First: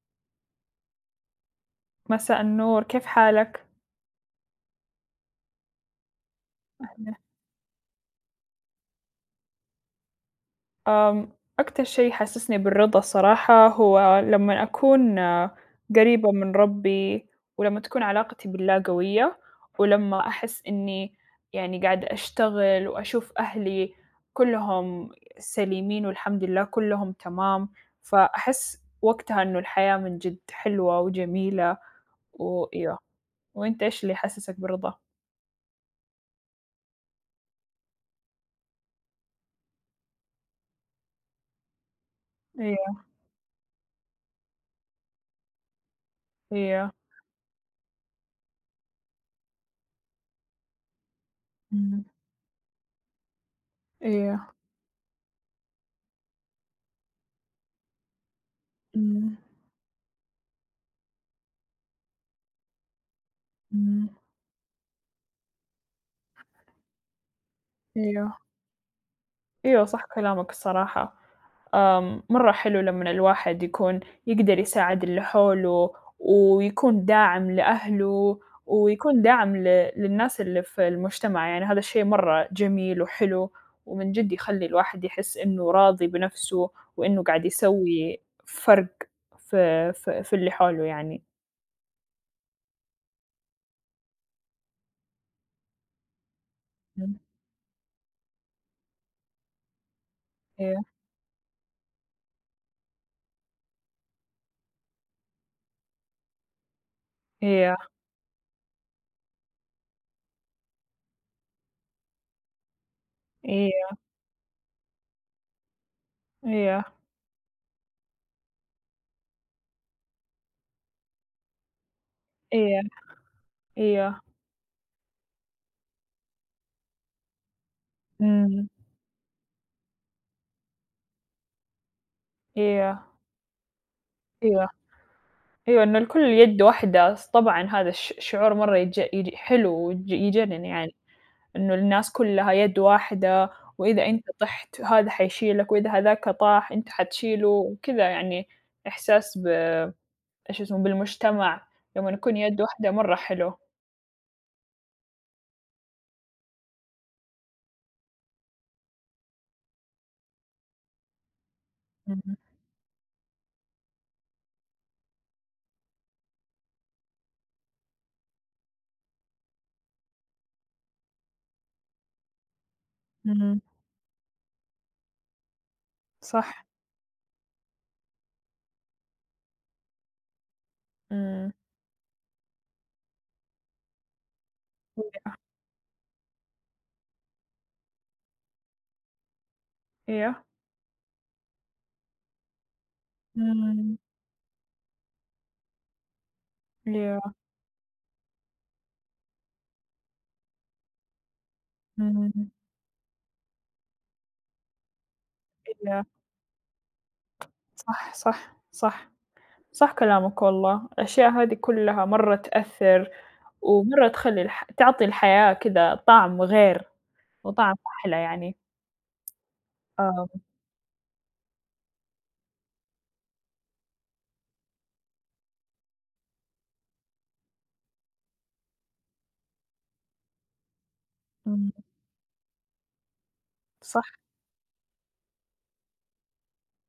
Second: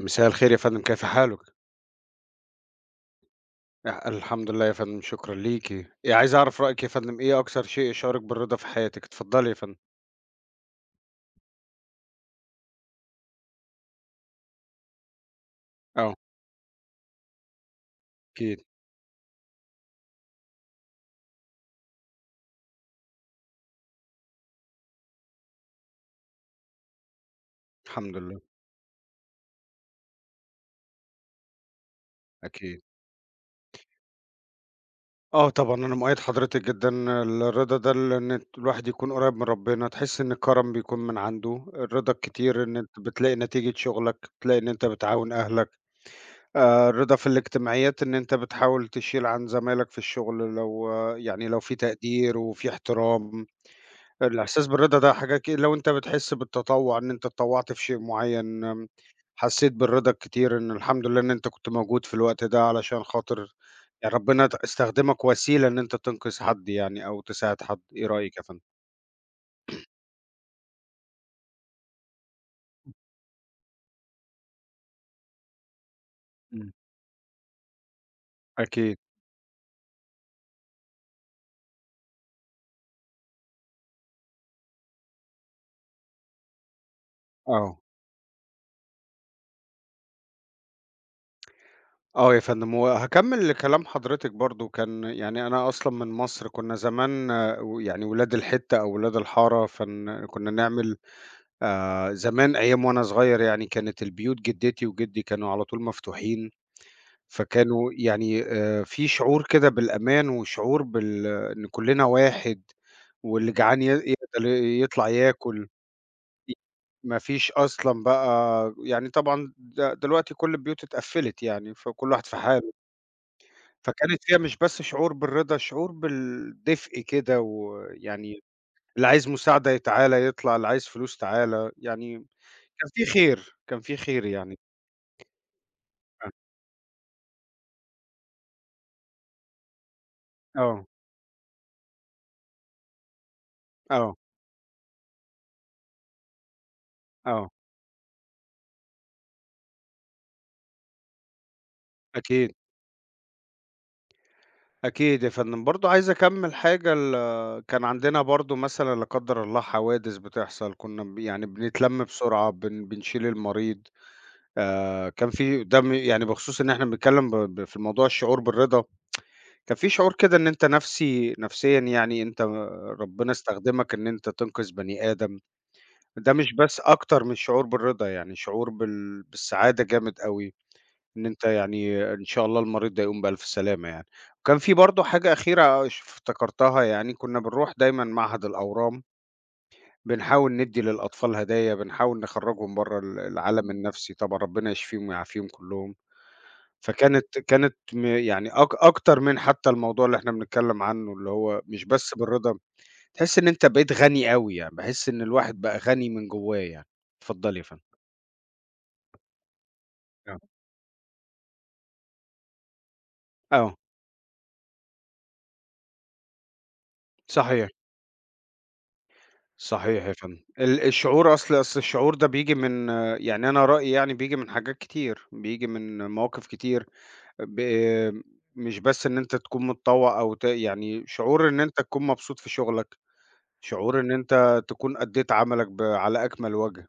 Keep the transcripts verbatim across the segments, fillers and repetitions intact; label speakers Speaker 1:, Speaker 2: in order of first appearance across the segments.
Speaker 1: مساء الخير يا فندم، كيف حالك؟
Speaker 2: مساء النور، كيف حالك؟
Speaker 1: أ الحمد لله يا فندم، شكرًا ليكِ. آآ عايز أعرف رأيِك يا
Speaker 2: أهلًا،
Speaker 1: فندم، إيه أكثر شيء يشعرِك بالرضا في حياتِك؟ اتفضلي يا فندم.
Speaker 2: آمم، أكتر شيء يحسسني بالرضا الصراحة هو لمّا أكون آه،
Speaker 1: آه،
Speaker 2: قريبة من ربّي، ولمّا تكون علاقتي
Speaker 1: أكيد،
Speaker 2: بالله قوية، ولمّا أحس إني يعني قاعدة أشتغل وأشوف أهلي كلّهم سليمين والحمد لله كلّهم تمام،
Speaker 1: الحمد لله،
Speaker 2: فأحس وقتها إنه الحياة من جد حلوة وجميلة
Speaker 1: أكيد.
Speaker 2: وأيوه، وأنت إيش اللي يحسسك بالرضا؟
Speaker 1: آه طبعًا، أنا مؤيّد حضرتِك جدًا، الرضا ده ال إن ت الواحد يكون قريب من ربنا، تحس إن الكرم بيكون من عنده، الرضا الكتير إن
Speaker 2: أيوه،
Speaker 1: أنت بتلاقي نتيجة شغلك، بتلاقي إن أنت بتعاون أهلك، آآ
Speaker 2: أيوه،
Speaker 1: الرضا في الاجتماعيات إن أنت بتحاول تشيل عن زمايلك في الشغل لو آه، يعني لو في
Speaker 2: إمم،
Speaker 1: تقدير وفي احترام.
Speaker 2: أيوه،
Speaker 1: الإحساس بالرضا ده حاجة ك لو أنت بتحس بالتطوّع إن أنت اتطوّعت في شيء معيّن، آمم،
Speaker 2: إمم،
Speaker 1: حسّيت بالرضا الكتير إن الحمد لله إن أنت كنت موجود في الوقت ده علشان خاطر
Speaker 2: إمم.
Speaker 1: يعني ربنا ت استخدمك وسيلة إن أنت تنقذ حد يعني أو تساعد حد، إيه رأيك
Speaker 2: أيوه،
Speaker 1: يا فندم؟
Speaker 2: أيوه صح كلامك الصراحة، آمم، مرة حلو لمّا الواحد يكون يقدر يساعد اللي حوله،
Speaker 1: إمم،
Speaker 2: ويكون داعم لأهله،
Speaker 1: أكيد.
Speaker 2: ويكون داعم ل للناس اللي في المجتمع، يعني هذا الشيء مرة جميل وحلو، ومن جد يخلّي الواحد يحس إنه راضي بنفسه، وإنه قاعد
Speaker 1: آه،
Speaker 2: يسوي فرق في في في اللي حوله يعني.
Speaker 1: آه يا فندم، وهاكمّل لكلام حضرتِك برضه كان يعني أنا أصلًا من مصر، كنا
Speaker 2: إمم،
Speaker 1: زمان آه، و يعني ولاد الحتّة أو ولاد الحارة، فن كنا
Speaker 2: أيوه،
Speaker 1: نعمل آآ زمان أيام وأنا صغير يعني كانت البيوت جدتي وجدي كانوا على طول مفتوحين،
Speaker 2: أيوه،
Speaker 1: فكانوا يعني آآ في شعور كده بالأمان وشعور بال إن كُلّنا واحد، واللي جعان ي
Speaker 2: أيوه،
Speaker 1: يقدر يطلع ياكل،
Speaker 2: أيوه،
Speaker 1: ما فيش أصلًا بقى يعني طبعًا د دلوقتي كل البيوت اتقفّلت يعني، فكل واحد في حاله،
Speaker 2: أيوه، أيوه،
Speaker 1: فكانت فيها مش بس شعور بالرضا، شعور بالدفء كده ويعني
Speaker 2: إمم،
Speaker 1: اللي عايز مساعدة ي تعالَ يطلع، اللي عايز فلوس تعالَ، يعني كان
Speaker 2: أيوه،
Speaker 1: في خير، كان في خير يعني
Speaker 2: أيوه. أيوه، إنه الكل
Speaker 1: آه،
Speaker 2: يد واحدة، س طبعًا هذا الش شعور مرّة يتج يج حلو ويج يجنن
Speaker 1: آه،
Speaker 2: يعني، إنه الناس كلّها يد واحدة، وإذا
Speaker 1: آه،
Speaker 2: أنت طِحت هذا حيشيلك، وإذا هذاك طاح أنت حتشيله
Speaker 1: آه،
Speaker 2: وكذا يعني، إحساس ب إيش اسمه، بالمجتمع لمّا نكون
Speaker 1: أكيد،
Speaker 2: يد واحدة مرّة حلو.
Speaker 1: أكيد يا فندم. برضه عايز أكمّل حاجة ال كان عندنا برضه مثلًا لا قدّر الله حوادث بتحصل، كُنّا ب يعني بنتلَم
Speaker 2: إمم،
Speaker 1: بسرعة، بن بنشيل المريض، آآ، كان في ده م يعني بخصوص إن إحنا بنتكلّم ب ب في موضوع الشعور بالرضا، كان في شعور كده إن أنت نفسي نفسيًا يعني أنت ربنا
Speaker 2: إمم،
Speaker 1: استخدمك إن أنت تنقذ بني آدم، ده مش
Speaker 2: صح،
Speaker 1: بس أكتر من الشعور بالرضا، يعني شعور بال بالسعادة جامد أوي. إن أنت
Speaker 2: إمم،
Speaker 1: يعني إن شاء الله المريض ده يقوم بألف سلامة يعني. وكان في برضه حاجة أخيرة ش افتكرتها يعني كنا بنروح دايمًا معهد الأورام،
Speaker 2: أيوه،
Speaker 1: بنحاول ندّي للأطفال هدايا، بنحاول نخرّجهم برّه ال العالم
Speaker 2: إمم،
Speaker 1: النفسي طبعًا ربنا يشفيهم ويعافيهم كلّهم.
Speaker 2: أيوه،
Speaker 1: فكانت كانت م يعني أك أكتر من حتى الموضوع اللي إحنا بنتكلم عنه اللي هو مش بس
Speaker 2: إمم،
Speaker 1: بالرضا، تحس إن أنت بقيت غني أوي يعني، باحس إن الواحد بقى
Speaker 2: أيوه،
Speaker 1: غني من جوّاه يعني. اتفضلي يا فندم.
Speaker 2: صح، صح، صح، صح
Speaker 1: آه.
Speaker 2: كلامك والله، الأشياء هذه كلّها مرّة تأثّر.
Speaker 1: آه.
Speaker 2: ومرّة تخلّي الح تعطي الحياة كده طعم غير
Speaker 1: صحيح.
Speaker 2: وطعم أحلى يعني.
Speaker 1: صحيح يا
Speaker 2: آه،
Speaker 1: فندم. ال الشعور أصل أصل الشعور ده بييجي من يعني أنا رأيي يعني بييجي من حاجات كتير، بييجي من مواقف كتير ب مش بس إن أنت تكون متطوع أو ت يعني شعور إن
Speaker 2: إمم،
Speaker 1: أنت تكون مبسوط في شغلك، شعور
Speaker 2: صح،
Speaker 1: إن أنت تكون أدّيت عملك ب على أكمل وجه،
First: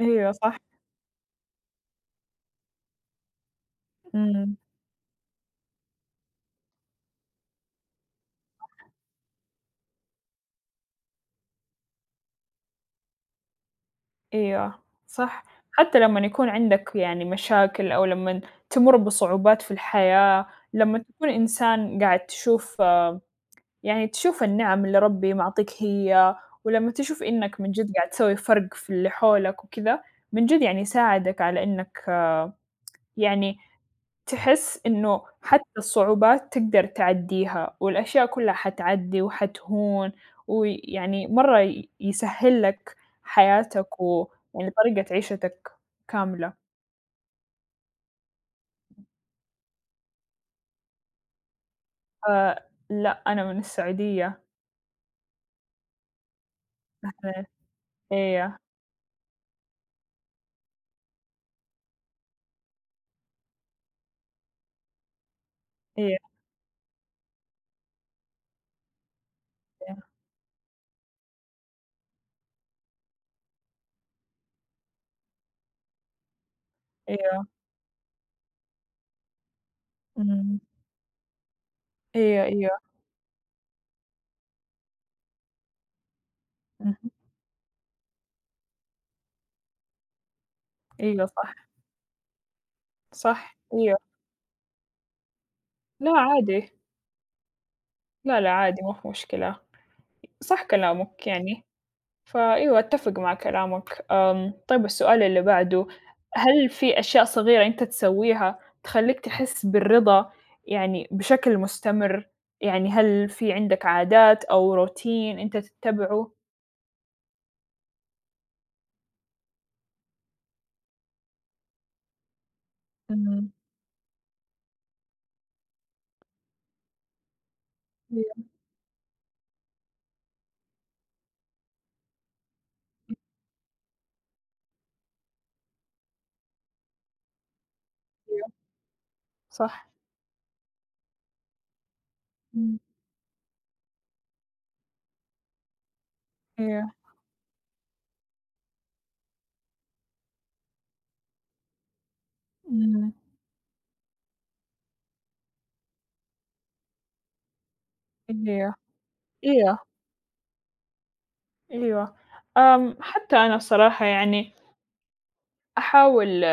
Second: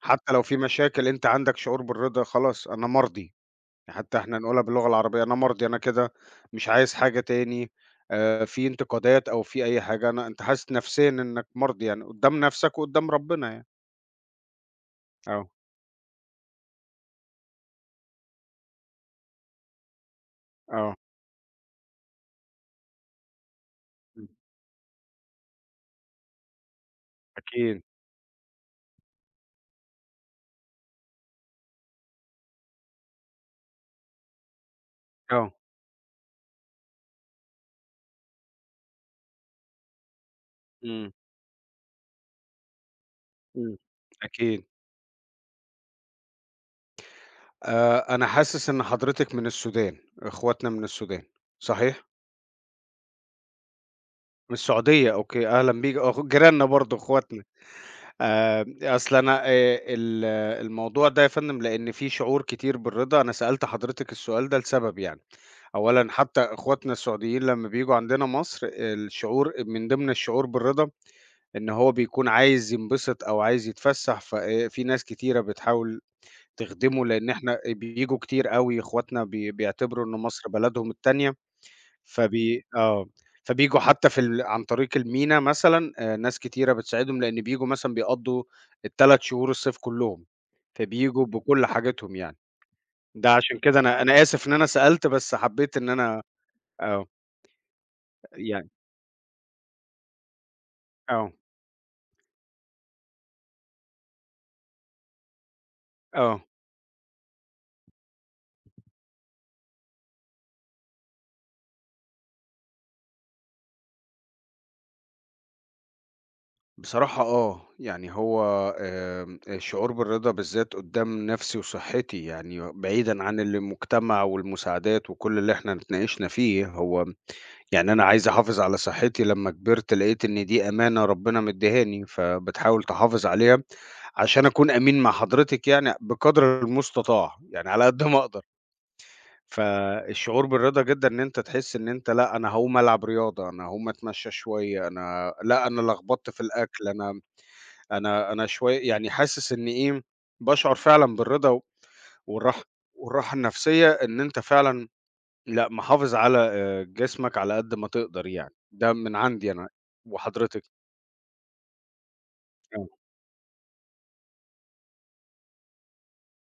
Speaker 1: حتى
Speaker 2: أيوه
Speaker 1: لو في
Speaker 2: صح،
Speaker 1: مشاكل أنت عندك شعور بالرضا خلاص أنا مَرضي. يعني حتى إحنا
Speaker 2: إمم،
Speaker 1: نقولها باللغة العربية، أنا مَرضي، أنا كده، مش عايز حاجة تاني، آآ في انتقادات أو في أي حاجة، أنا أنت حاسس نفسيًا إنك مرضي يعني قدّام نفسك وقدّام ربنا يعني.
Speaker 2: أيوه، صح.
Speaker 1: آه،
Speaker 2: حتى لمّن يكون عندك يعني مشاكل أو لمّن تمُر بصعوبات في الحياة،
Speaker 1: آه،
Speaker 2: لمّن تكون إنسان قاعد تشوف آه، يعني
Speaker 1: إمم،
Speaker 2: تشوف النِّعَم اللي ربي معطيك هي، ولمّا تشوف إنّك من
Speaker 1: أكيد،
Speaker 2: جد قاعد تسوي فرق في اللي حولك وكذا، من جد يعني يساعدك على إنّك يعني تحس إنه
Speaker 1: آه،
Speaker 2: حتى الصعوبات تقدر تعدّيها، والأشياء كلّها حتعدّي وحتهون،
Speaker 1: إمم،
Speaker 2: ويعني مرّة ي يسهّل لك
Speaker 1: إمم،
Speaker 2: حياتك
Speaker 1: أكيد.
Speaker 2: ويعني طريقة عيشتك كاملة،
Speaker 1: آآ أنا حاسس إن حضرتِك من السودان، إخواتنا من السودان، صحيح؟
Speaker 2: آآ لأ أنا من السعودية،
Speaker 1: من السعودية، أوكي، أهلًا بيك، أخ جيراننا برضه إخواتنا.
Speaker 2: أنا أيوه،
Speaker 1: آآ أصل أنا آآ ال الموضوع ده يا فندم لإن في شعور كتير بالرضا، أنا سألت حضرتِك السؤال ده لسبب يعني. أولًا
Speaker 2: أيوه،
Speaker 1: حتى إخواتنا السعوديين لمّا بييجوا عندنا مصر، الشعور من
Speaker 2: أيوه،
Speaker 1: ضمن الشعور بالرضا إن هو بيكون عايز ينبسط أو عايز يتفسّح، فآآ في ناس كتيرة بتحاول تخدمه، لإن
Speaker 2: أيوه،
Speaker 1: إحنا بييجوا كتير أوي إخواتنا بي بيعتبروا إن مصر
Speaker 2: إمم،
Speaker 1: بلدهم التانية،
Speaker 2: أيوه،
Speaker 1: فبي
Speaker 2: أيوه،
Speaker 1: آه، فبييجوا حتى في ال عن طريق المينا مثلًا، آآ ناس كتيرة
Speaker 2: اهم،
Speaker 1: بتساعدهم، لإن بييجوا مثلًا بيقضّوا التلات شهور الصيف كلّهم، فبييجوا
Speaker 2: أيوه صح،
Speaker 1: بكل حاجاتهم يعني. ده عشان
Speaker 2: صح،
Speaker 1: كده
Speaker 2: أيوه،
Speaker 1: أنا أنا آسف إن أنا سألت، بس حبيت إن
Speaker 2: لا
Speaker 1: أنا
Speaker 2: عادي،
Speaker 1: آه،
Speaker 2: لا، لا
Speaker 1: يعني
Speaker 2: عادي ما في مشكلة، صح كلامك
Speaker 1: آه،
Speaker 2: يعني. فأيوه أتّفق مع كلامك. آمم، طيب السؤال اللي بعده،
Speaker 1: آه،
Speaker 2: هل في أشياء صغيرة أنت تسويها تخلّيك تحس بالرضا يعني بشكل مستمر؟ يعني هل في عندك عادات أو روتين أنت تتّبعه؟
Speaker 1: بصراحة آه، يعني هو آمم، الشعور بالرضا بالذات قدّام نَفْسي وصحّتي يعني بعيدًا عن
Speaker 2: إمم،
Speaker 1: المجتمع والمساعدات وكل اللي إحنا اتناقشنا فيه، هو يعني أنا عايز
Speaker 2: أيوه،
Speaker 1: أحافظ على صحّتي لمّا كبرت لقيت إن دي أمانة ربنا مدّيهاني، فبتحاول تحافظ عليها عشان أكون أمين مع حضرتك يعني بقدر المستطاع، يعني على قد ما أقدر.
Speaker 2: أيوه، صح.
Speaker 1: فالشعور بالرضا جدًا إن أنت تحس إن أنت لأ، أنا هاقوم
Speaker 2: إمم،
Speaker 1: ألعب رياضة، أنا هاقوم أتمشى شوية، أنا لأ، أنا لخبطت في الأكل،
Speaker 2: أيوه،
Speaker 1: أنا أنا أنا شوية يعني حاسس إن إيه، باشعر فعلًا بالرضا والراحة
Speaker 2: إمم،
Speaker 1: والراحة النفسية إن أنت فعلًا لأ، محافظ على آآ، جسمك على قد ما تقدر يعني،
Speaker 2: أيوه،
Speaker 1: ده من عندي أنا
Speaker 2: أيوه،
Speaker 1: وحضرتك.
Speaker 2: أيوه.
Speaker 1: آه،
Speaker 2: آمم، حتى أنا الصراحة يعني أحاول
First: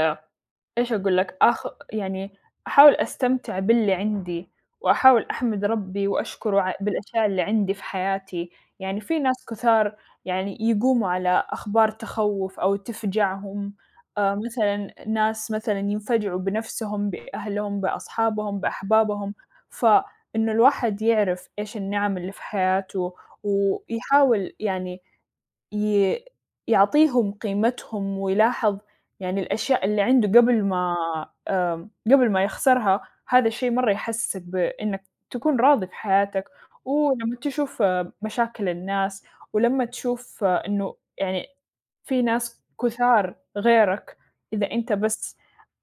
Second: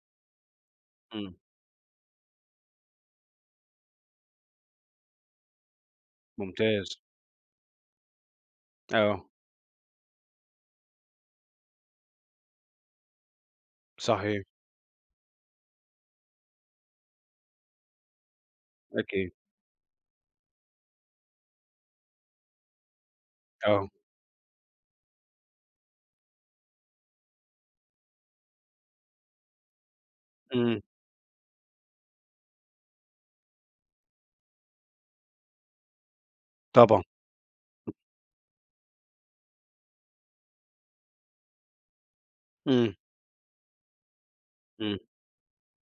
Speaker 2: إيش أقول
Speaker 1: إمم،
Speaker 2: لك، آخ يعني أحاول أستمتع باللي عندي، وأحاول أحمد ربّي وأشكره ع
Speaker 1: ممتاز.
Speaker 2: بالأشياء اللي عندي في حياتي، يعني في
Speaker 1: آه،
Speaker 2: ناس كثار يعني يقوموا على أخبار تخوّف أو تفجعهم، آآ
Speaker 1: صحيح،
Speaker 2: مثلًا ناس مثلًا ينفجعوا بنفسهم، بأهلهم، بأصحابهم،
Speaker 1: أكيد،
Speaker 2: بأحبابهم، فإنه الواحد يعرف إيش النعم اللي في حياته،
Speaker 1: آه،
Speaker 2: ويحاول يعني ي يعطيهم قيمتهم ويلاحظ يعني الأشياء اللي عنده قبل
Speaker 1: إمم،
Speaker 2: ما آمم، قبل ما يخسرها، هذا الشيء مرّة يحسّسك بإنك تكون راضي في حياتك،
Speaker 1: طبعًا،
Speaker 2: ولمّا تشوف آه، مشاكل الناس، ولمّا تشوف آه، إنه يعني في ناس
Speaker 1: إمم،
Speaker 2: كُثار غيرك، إذا أنت
Speaker 1: إمم،
Speaker 2: بس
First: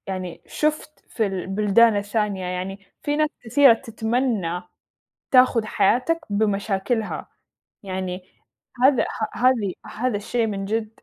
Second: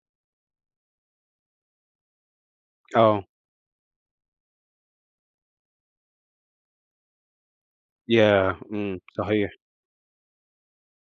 Speaker 2: يعني شُفت في البلدان الثانية، يعني في
Speaker 1: آه،
Speaker 2: ناس كثيرة تتمنى تاخُذ حياتك بمشاكلها، يعني
Speaker 1: ياه! إمم،
Speaker 2: هذا ه
Speaker 1: صحيح،
Speaker 2: هذه هذا الشيء من جد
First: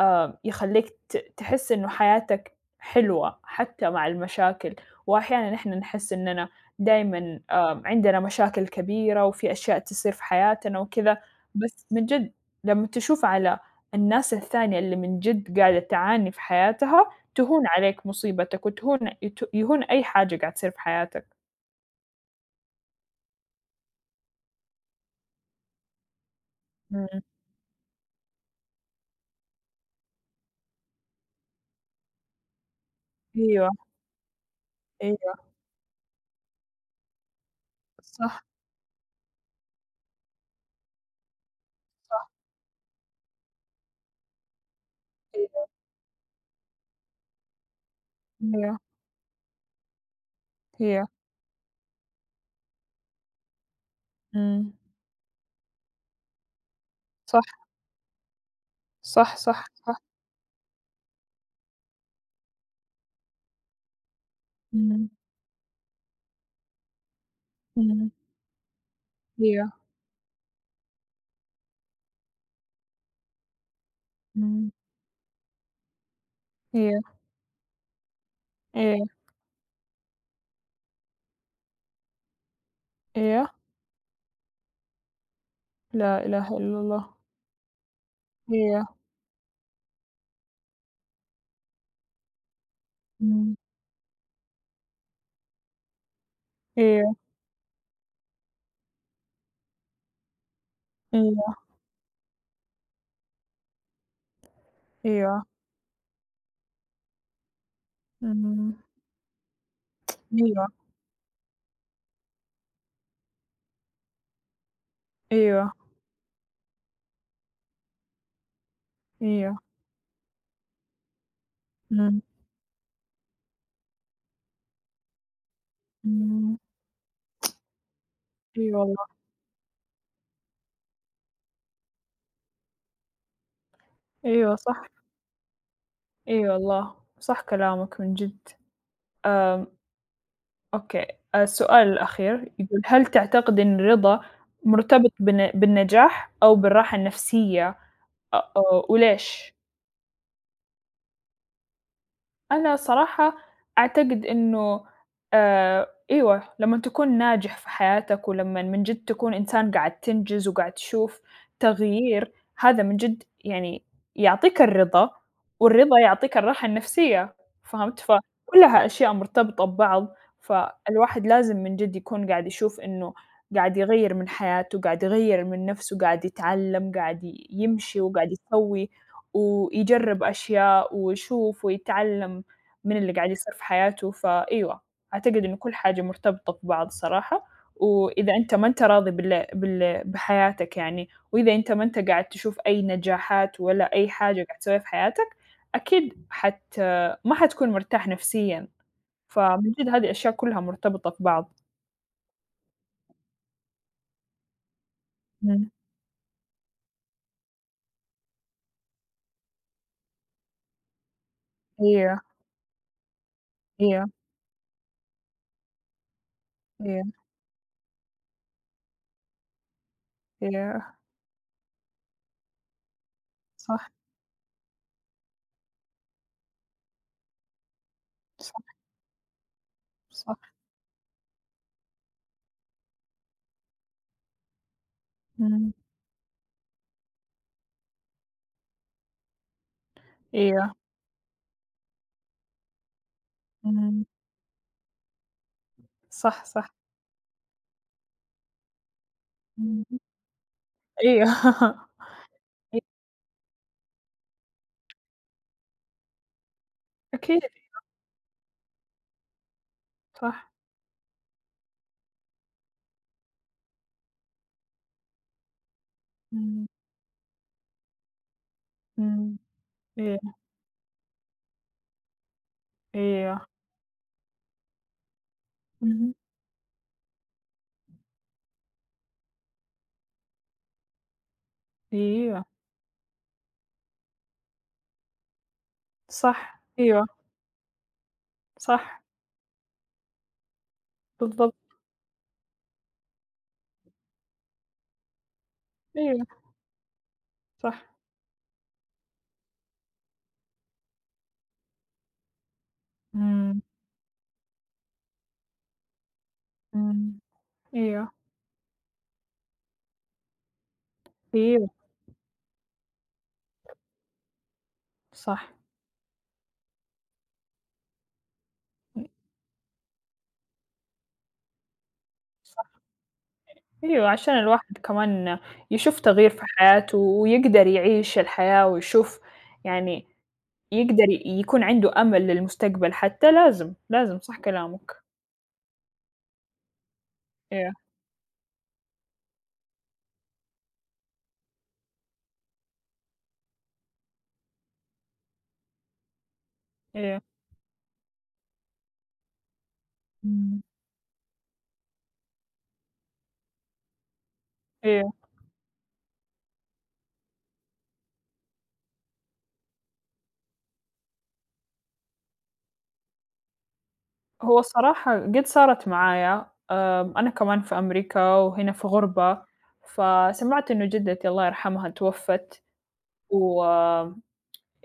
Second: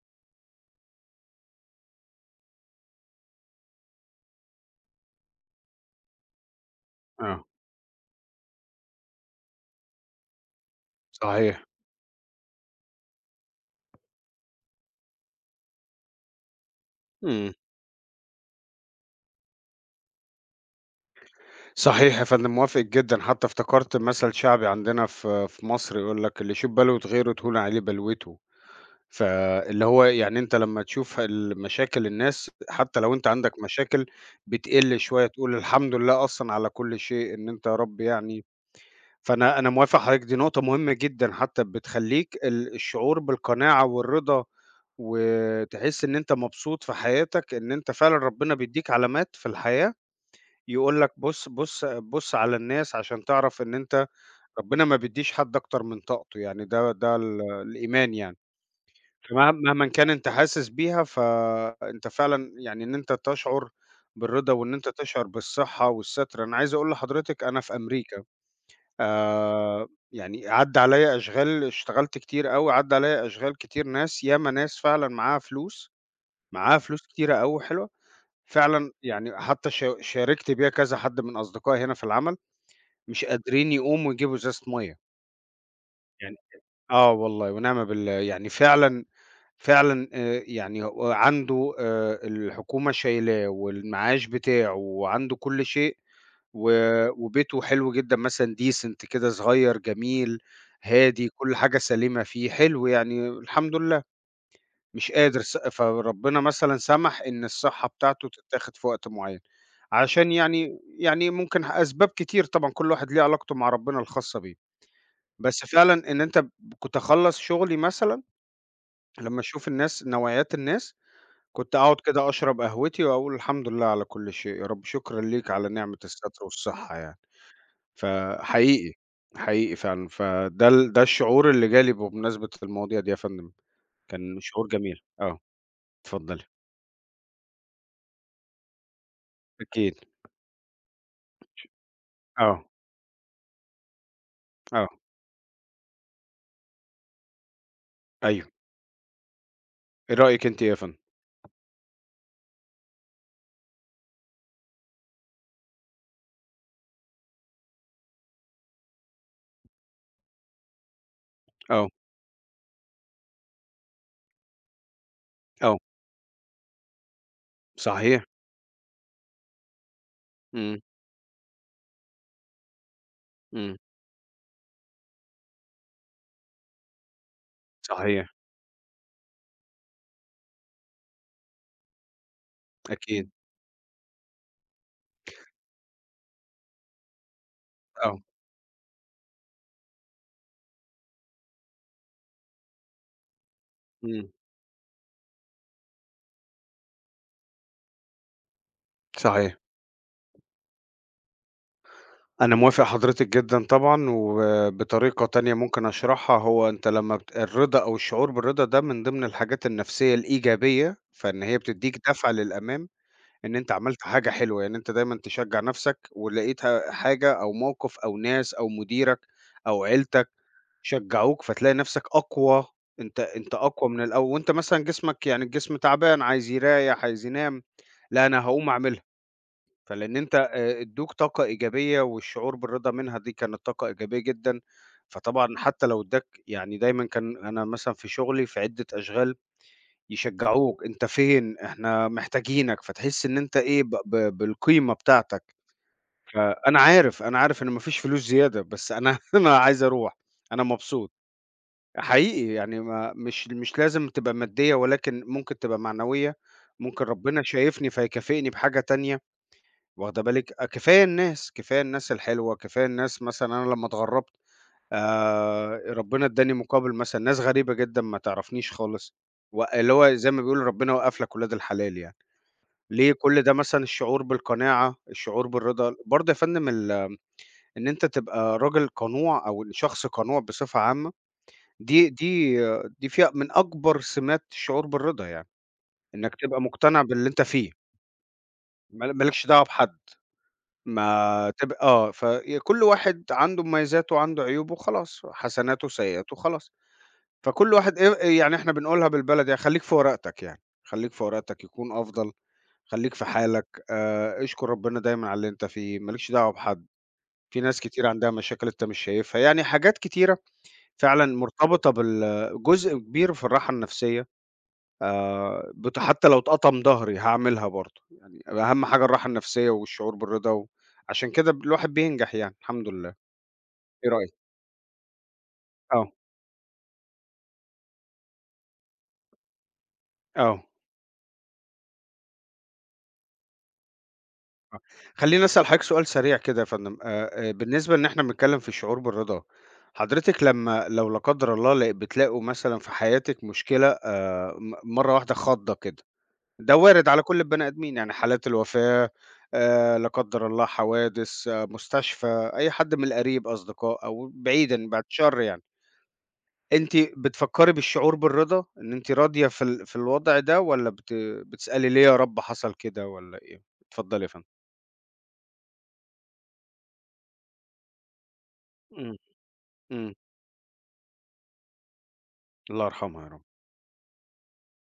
Speaker 2: آآ يخلّيك ت تحس إنه حياتك حلوة حتى مع المشاكل، وأحيانًا إحنا نحس إننا دايمًا
Speaker 1: آه،
Speaker 2: آآ عندنا مشاكل كبيرة وفي أشياء تصير في حياتنا وكذا،
Speaker 1: صحيح.
Speaker 2: بس من جد لمّا تشوف على الناس الثانية اللي من جد قاعدة تعاني في حياتها،
Speaker 1: إمم.
Speaker 2: تهون عليك مصيبتك وتهون يت يهون أي حاجة قاعدة تصير في حياتك.
Speaker 1: صحيح يا فندم، موافق جدًا، حتى افتكرت مثل شعبي عندنا في في مصر يقول لك: "اللي يشوف بلوة
Speaker 2: إمم،
Speaker 1: غيره تهون عليه بلوته." فاللي هو يعني أنت لمّا تشوف ال مشاكل الناس حتى لو أنت عندك
Speaker 2: أيوه،
Speaker 1: مشاكل بتقِل شوية،
Speaker 2: أيوه،
Speaker 1: تقول الحمد لله أصلًا على كل شيء إن أنت يا رب
Speaker 2: صح.
Speaker 1: يعني فأنا أنا موافق حضرتك، دي نقطة مهمة جدًا حتى بتخلّيك ال الشعور بالقناعة والرضا وتحس إن أنت مبسوط في حياتك، إن أنت فعلًا ربنا
Speaker 2: هي،
Speaker 1: بيدّيك علامات في الحياة يقول
Speaker 2: هي.
Speaker 1: لك بُص بُص بُص على الناس عشان تعرف إن أنت
Speaker 2: إمم.
Speaker 1: ربنا ما بيدّيش حد أكتر من طاقته، يعني ده ده ال
Speaker 2: صح،
Speaker 1: الإيمان يعني،
Speaker 2: صح،
Speaker 1: فمه
Speaker 2: صح،
Speaker 1: مهمًا
Speaker 2: صح.
Speaker 1: كان أنت حاسس بيها فأنت فعلًا يعني إن أنت تشعُر بالرضا وإن أنت
Speaker 2: إمم،
Speaker 1: تشعُر بالصحة والستر، أنا عايز أقول لحضرتك أنا في
Speaker 2: إمم،
Speaker 1: أمريكا
Speaker 2: هي،
Speaker 1: آآ، يعني عدّى عليَّ أشغال اشتغلت كتير أوي، عدّى عليَّ أشغال كتير ناس ياما
Speaker 2: إمم.
Speaker 1: ناس فعلًا معاها فلوس، معاها فلوس
Speaker 2: هي،
Speaker 1: كتيرة أوي حلوة، فعلًا
Speaker 2: هي،
Speaker 1: يعني حتى شا شاركت بيها كذا حد من أصدقائي هنا في العمل. مش
Speaker 2: هي،
Speaker 1: قادرين يقوموا يجيبوا إزازة مَيّة،
Speaker 2: لا
Speaker 1: يعني
Speaker 2: إله إلا الله،
Speaker 1: آه والله ونعم بالله، يعني
Speaker 2: هي،
Speaker 1: فعلًا فعلًا آآ يعني هو عنده آآ الحكومة شايلاه
Speaker 2: إمم.
Speaker 1: والمعاش بتاعه وعنده كل شيء و
Speaker 2: هي،
Speaker 1: وبيته حلو جدًا مثلًا decent كده صغير جميل،
Speaker 2: هي،
Speaker 1: هادي، كل حاجة سليمة فيه، حلو يعني الحمد لله، مش قادر
Speaker 2: هي.
Speaker 1: س فربنا مثلًا سمح إن الصحّة بتاعته
Speaker 2: إمم.
Speaker 1: تتاخد في وقت معيّن، عشان
Speaker 2: أيوه،
Speaker 1: يعني يعني ممكن أسباب كتير طبعًا كل واحد ليه علاقته مع ربنا الخاصة بيه. بس
Speaker 2: أيوه،
Speaker 1: فعلًا إن أنت ب كنت أخلّص شغلي مثلًا، لمّا
Speaker 2: أيوه.
Speaker 1: أشوف الناس نوعيات الناس، كنت أقعد
Speaker 2: إمم،
Speaker 1: كده أشرب قهوتي وأقول الحمد لله على كل شيء يا رب، شكرًا ليك على نعمة الستر
Speaker 2: إمم.
Speaker 1: والصحة يعني،
Speaker 2: أي
Speaker 1: فحقيقي،
Speaker 2: والله،
Speaker 1: حقيقي فعلًا، فده ال ده الشعور اللي جالي بمناسبة المواضيع دي يا فندم، كان
Speaker 2: أيوه
Speaker 1: شعور
Speaker 2: صح،
Speaker 1: جميل، آه، اتفضلي.
Speaker 2: أي والله، صح كلامك من جد. آمم،
Speaker 1: أكيد،
Speaker 2: أوكي، السؤال الأخير
Speaker 1: آه،
Speaker 2: يقول: "هل تعتقد إن الرضا
Speaker 1: آه،
Speaker 2: مرتبط بن بالنجاح أو بالراحة النفسية أ
Speaker 1: أيوه،
Speaker 2: أ وليش؟"
Speaker 1: إيه رأيِك أنتِ يا فندم؟
Speaker 2: أنا صراحة أعتقد إنه آآ أيوه، لمّا تكون ناجح في حياتك ولمّا من جد تكون إنسان قاعد تنجز وقاعد تشوف
Speaker 1: آه،
Speaker 2: تغيير، هذا من جد يعني يعطيك الرضا،
Speaker 1: آه،
Speaker 2: والرضا يعطيك الراحة النفسية، فهمت؟
Speaker 1: صحيح،
Speaker 2: فكلها أشياء مرتبطة ببعض،
Speaker 1: إمم،
Speaker 2: فالواحد لازم من جد يكون قاعد يشوف إنه
Speaker 1: إمم،
Speaker 2: قاعد يغيّر من حياته، قاعد يغيّر من نفسه، قاعد يتعلم، قاعد ي يمشي وقاعد
Speaker 1: صحيح،
Speaker 2: يسوي، ويجرب أشياء ويشوف ويتعلم. من اللي
Speaker 1: أكيد،
Speaker 2: قاعد يصير في حياته، فأيوه، أعتقد إنه كل حاجة مرتبطة ببعض صراحة،
Speaker 1: آه،
Speaker 2: وإذا أنت ما أنت راضي بال بال بحياتك يعني، وإذا أنت ما أنت قاعد تشوف أي نجاحات ولا أي
Speaker 1: إمم،
Speaker 2: حاجة قاعد تسويها في حياتك، أكيد حت ما حتكون مرتاح نفسيًا،
Speaker 1: صحيح.
Speaker 2: فمن جد هذه الأشياء كلها مرتبطة ببعض.
Speaker 1: أنا موافق حضرتِك جدًا طبعًا، وبطريقة تانية
Speaker 2: إمم،
Speaker 1: ممكن أشرحها، هو أنت لمّا بت الرضا أو الشعور بالرضا ده من ضمن الحاجات النفسية الإيجابية، فإن هي بتدّيك
Speaker 2: أيوه،
Speaker 1: دفعة للأمام، إن أنت عملت
Speaker 2: أيوه،
Speaker 1: حاجة حلوة، يعني أنت دايمًا تشجّع نفسك ولقيت ه
Speaker 2: أيوه،
Speaker 1: حاجة أو موقف أو ناس أو مديرك أو عيلتك
Speaker 2: أيوه،
Speaker 1: شجّعوك، فتلاقي نفسك أقوى، أنت أنت
Speaker 2: صح،
Speaker 1: أقوى من الأول، وأنت مثلًا جسمك يعني الجسم تعبان عايز يريّح، عايز ينام، لأ أنا
Speaker 2: صح،
Speaker 1: هاقوم أعملها. فلإن أنت
Speaker 2: صح،
Speaker 1: آآ ادّوك طاقة إيجابية والشعور بالرضا منها دي كانت طاقة إيجابية جدًا، فطبعًا
Speaker 2: إمم،
Speaker 1: حتى لو ادّاك يعني دايمًا كان أنا مثلًا في شغلي في عدة أشغال
Speaker 2: أيوه،
Speaker 1: يشجّعوك، أنت فين، إحنا محتاجينك، فتحس إن أنت إيه، ب
Speaker 2: إمم،
Speaker 1: ب بالقيمة بتاعتك.
Speaker 2: صح، صح،
Speaker 1: فأنا عارف، أنا عارف إن ما فيش فلوس زيادة، بس أنا أنا عايز
Speaker 2: إمم،
Speaker 1: أروح، أنا مبسوط.
Speaker 2: أيوه،
Speaker 1: حقيقي يعني ما مش مش لازم تبقى مادية ولكن ممكن تبقى معنوية، ممكن ربنا
Speaker 2: أكيد،
Speaker 1: شايفني فيكافئني بحاجة تانية. واخدة
Speaker 2: صح،
Speaker 1: بالِك؟ آه، كفاية الناس، كفاية الناس الحلوة، كفاية الناس مثلًا أنا لمّا اتغرّبت آآ، ربنا ادّاني
Speaker 2: إمم.
Speaker 1: مقابل مثلًا ناس غريبة جدًا ما تعرفنيش خالص،
Speaker 2: إمم.
Speaker 1: و اللي هو
Speaker 2: أيوه،
Speaker 1: زي ما بيقولوا ربنا وقّف لك ولاد الحلال يعني، ليه كل
Speaker 2: أيوه.
Speaker 1: ده مثلًا الشعور بالقناعة، الشعور بالرضا،
Speaker 2: اهم.
Speaker 1: برضه يا فندم ال إن أنت تبقى راجل قنوع أو شخص قنوع بصفة عامة، دي
Speaker 2: أيوه،
Speaker 1: دي دي فيها من أكبر سمات الشعور بالرضا يعني، إنك تبقى
Speaker 2: صح،
Speaker 1: مقتنع
Speaker 2: أيوه،
Speaker 1: باللي أنت فيه،
Speaker 2: صح،
Speaker 1: ما ما لكش دعوة بحد. ما
Speaker 2: بالضبط،
Speaker 1: تب آه، فكل واحد عنده مميزاته وعنده عيوبه خلاص، حسناته
Speaker 2: أيوه،
Speaker 1: سيئاته خلاص، فكل
Speaker 2: صح.
Speaker 1: واحد آآ، يعني إحنا بنقولها بالبلدي خلّيك في ورقتك يعني، خلّيك في ورقتك يكون أفضل، خلّيك في
Speaker 2: إمم،
Speaker 1: حالك آآ، اشكر ربنا دايمًا على اللي أنت فيه، ما لكش دعوة بحد،
Speaker 2: إمم،
Speaker 1: في ناس كتير
Speaker 2: أيوه،
Speaker 1: عندها مشاكل أنت مش شايفها، يعني حاجات كتيرة فعلًا
Speaker 2: أيوه،
Speaker 1: مرتبطة بال جزء كبير في الراحة النفسية.
Speaker 2: صح،
Speaker 1: آآ بت حتى لو اتقطم ضهري هاعملها برضه، يعني أهم
Speaker 2: إ
Speaker 1: حاجة الراحة النفسية والشعور بالرضا و عشان كده ب الواحد بينجح يعني
Speaker 2: صح،
Speaker 1: الحمد لله،
Speaker 2: أيوه،
Speaker 1: إيه
Speaker 2: عشان
Speaker 1: رأيك؟
Speaker 2: الواحد كمان يشوف
Speaker 1: آه،
Speaker 2: تغيير في حياته ويقدر يعيش الحياة ويشوف يعني
Speaker 1: آه،
Speaker 2: يقدر يكون عنده أمل للمستقبل حتى لازم، لازم، صح
Speaker 1: آه.
Speaker 2: كلامك.
Speaker 1: خلّيني أسأل حضرتك سؤال سريع كده يا فندم، آآ
Speaker 2: أيوه،
Speaker 1: بالنسبة إن إحنا بنتكلم في الشعور بالرضا، حضرتك لمّا لو لا قدر الله ل بتلاقوا مثلًا في حياتِك مشكلة آآ م مرّة واحدة خضّة كده ده وارد
Speaker 2: أيوه،
Speaker 1: على كل البني آدمين، يعني حالات الوفاة آآ، لا قدّر
Speaker 2: إمم،
Speaker 1: الله حوادث، آه، مستشفى، أي حد من القريب أصدقاء أو بعيدًا بعد
Speaker 2: أيوه.
Speaker 1: شر يعني. أنتِ بتفكّري بالشعور بالرضا، إن أنتِ راضية في ال في الوضع ده والّا بت بتسألي ليه يا رب حصل كده والّا إيه؟ اتفضّلي يا فندم.
Speaker 2: هو الصراحة قد صارت معايا، آمم، أنا كمان في أمريكا وهنا في
Speaker 1: إمم،
Speaker 2: غُربة،
Speaker 1: إمم،
Speaker 2: فسمعت إنه جدتي الله يرحمها توفت،
Speaker 1: الله يرحمها يا رب.
Speaker 2: و أم،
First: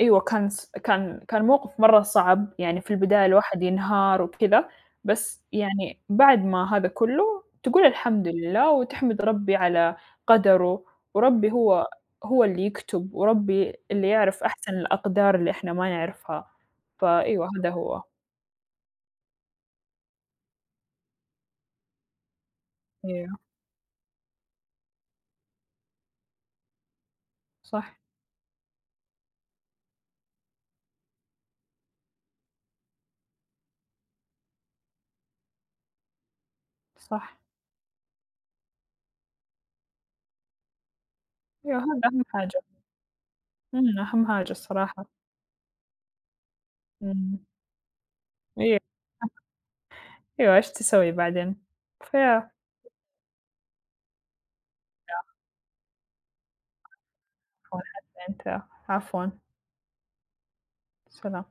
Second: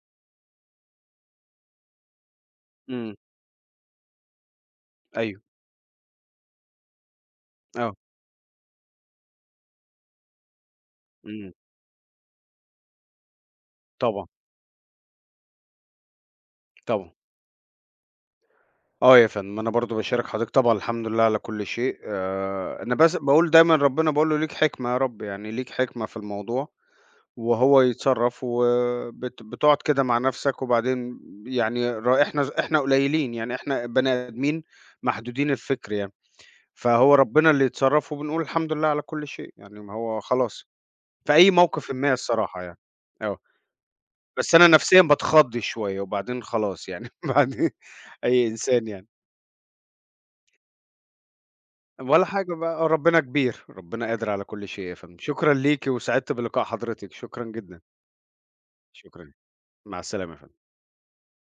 Speaker 2: أيوه كان ص كان كان موقف مرّة صعب، يعني في
Speaker 1: إمم،
Speaker 2: البداية الواحد ينهار وكذا،
Speaker 1: أيوه،
Speaker 2: بس يعني بعد ما هذا كُلّه تقول
Speaker 1: آه،
Speaker 2: الحمد لله وتحمد ربي على قدره،
Speaker 1: إمم،
Speaker 2: وربي هو هو اللي يكتب، وربي اللي
Speaker 1: طبعًا،
Speaker 2: يعرف أحسن الأقدار اللي إحنا ما نعرفها،
Speaker 1: طبعًا.
Speaker 2: فأيوه هذا هو.
Speaker 1: آه يا فندم، أنا برضه باشارك حضرتك طبعًا الحمد لله على كل شيء، آآ أنا بس
Speaker 2: أيوه،
Speaker 1: باقول دايمًا ربنا باقول له ليك حكمة يا رب، يعني ليك حكمة في الموضوع وهو
Speaker 2: صح،
Speaker 1: يتصرّف وبت بتقعد كده مع نَفْسك وبعدين يعني ر إحنا إحنا قليلين، يعني إحنا بني آدمين محدودين الفكر يعني، فهو
Speaker 2: صح.
Speaker 1: ربنا اللي يتصرّف وبنقول الحمد لله على كل شيء، يعني ما هو خلاص في أي
Speaker 2: أيوه
Speaker 1: موقِفٍ
Speaker 2: هذا
Speaker 1: ما
Speaker 2: أهم حاجة،
Speaker 1: الصراحة يعني، آه،
Speaker 2: إمم، أهم حاجة
Speaker 1: بس أنا نَفْسيًا
Speaker 2: الصراحة،
Speaker 1: باتخض شوية وبعدين خلاص يعني
Speaker 2: إمم،
Speaker 1: بعدين أي
Speaker 2: أيوه،
Speaker 1: إنسان يعني.
Speaker 2: أيوه إيش تسوي بعدين؟
Speaker 1: ولا
Speaker 2: فعفوًا
Speaker 1: حاجة بقى، آه، ربنا كبير، ربنا قادر على كل شيء يا فندم. شكرًا ليكِ وسعدت بلقاء حضرتِك، شكرًا جدًا،
Speaker 2: حتى أنت، عفوًا،
Speaker 1: شكرًا. مع السلامة يا فندم.
Speaker 2: سلام.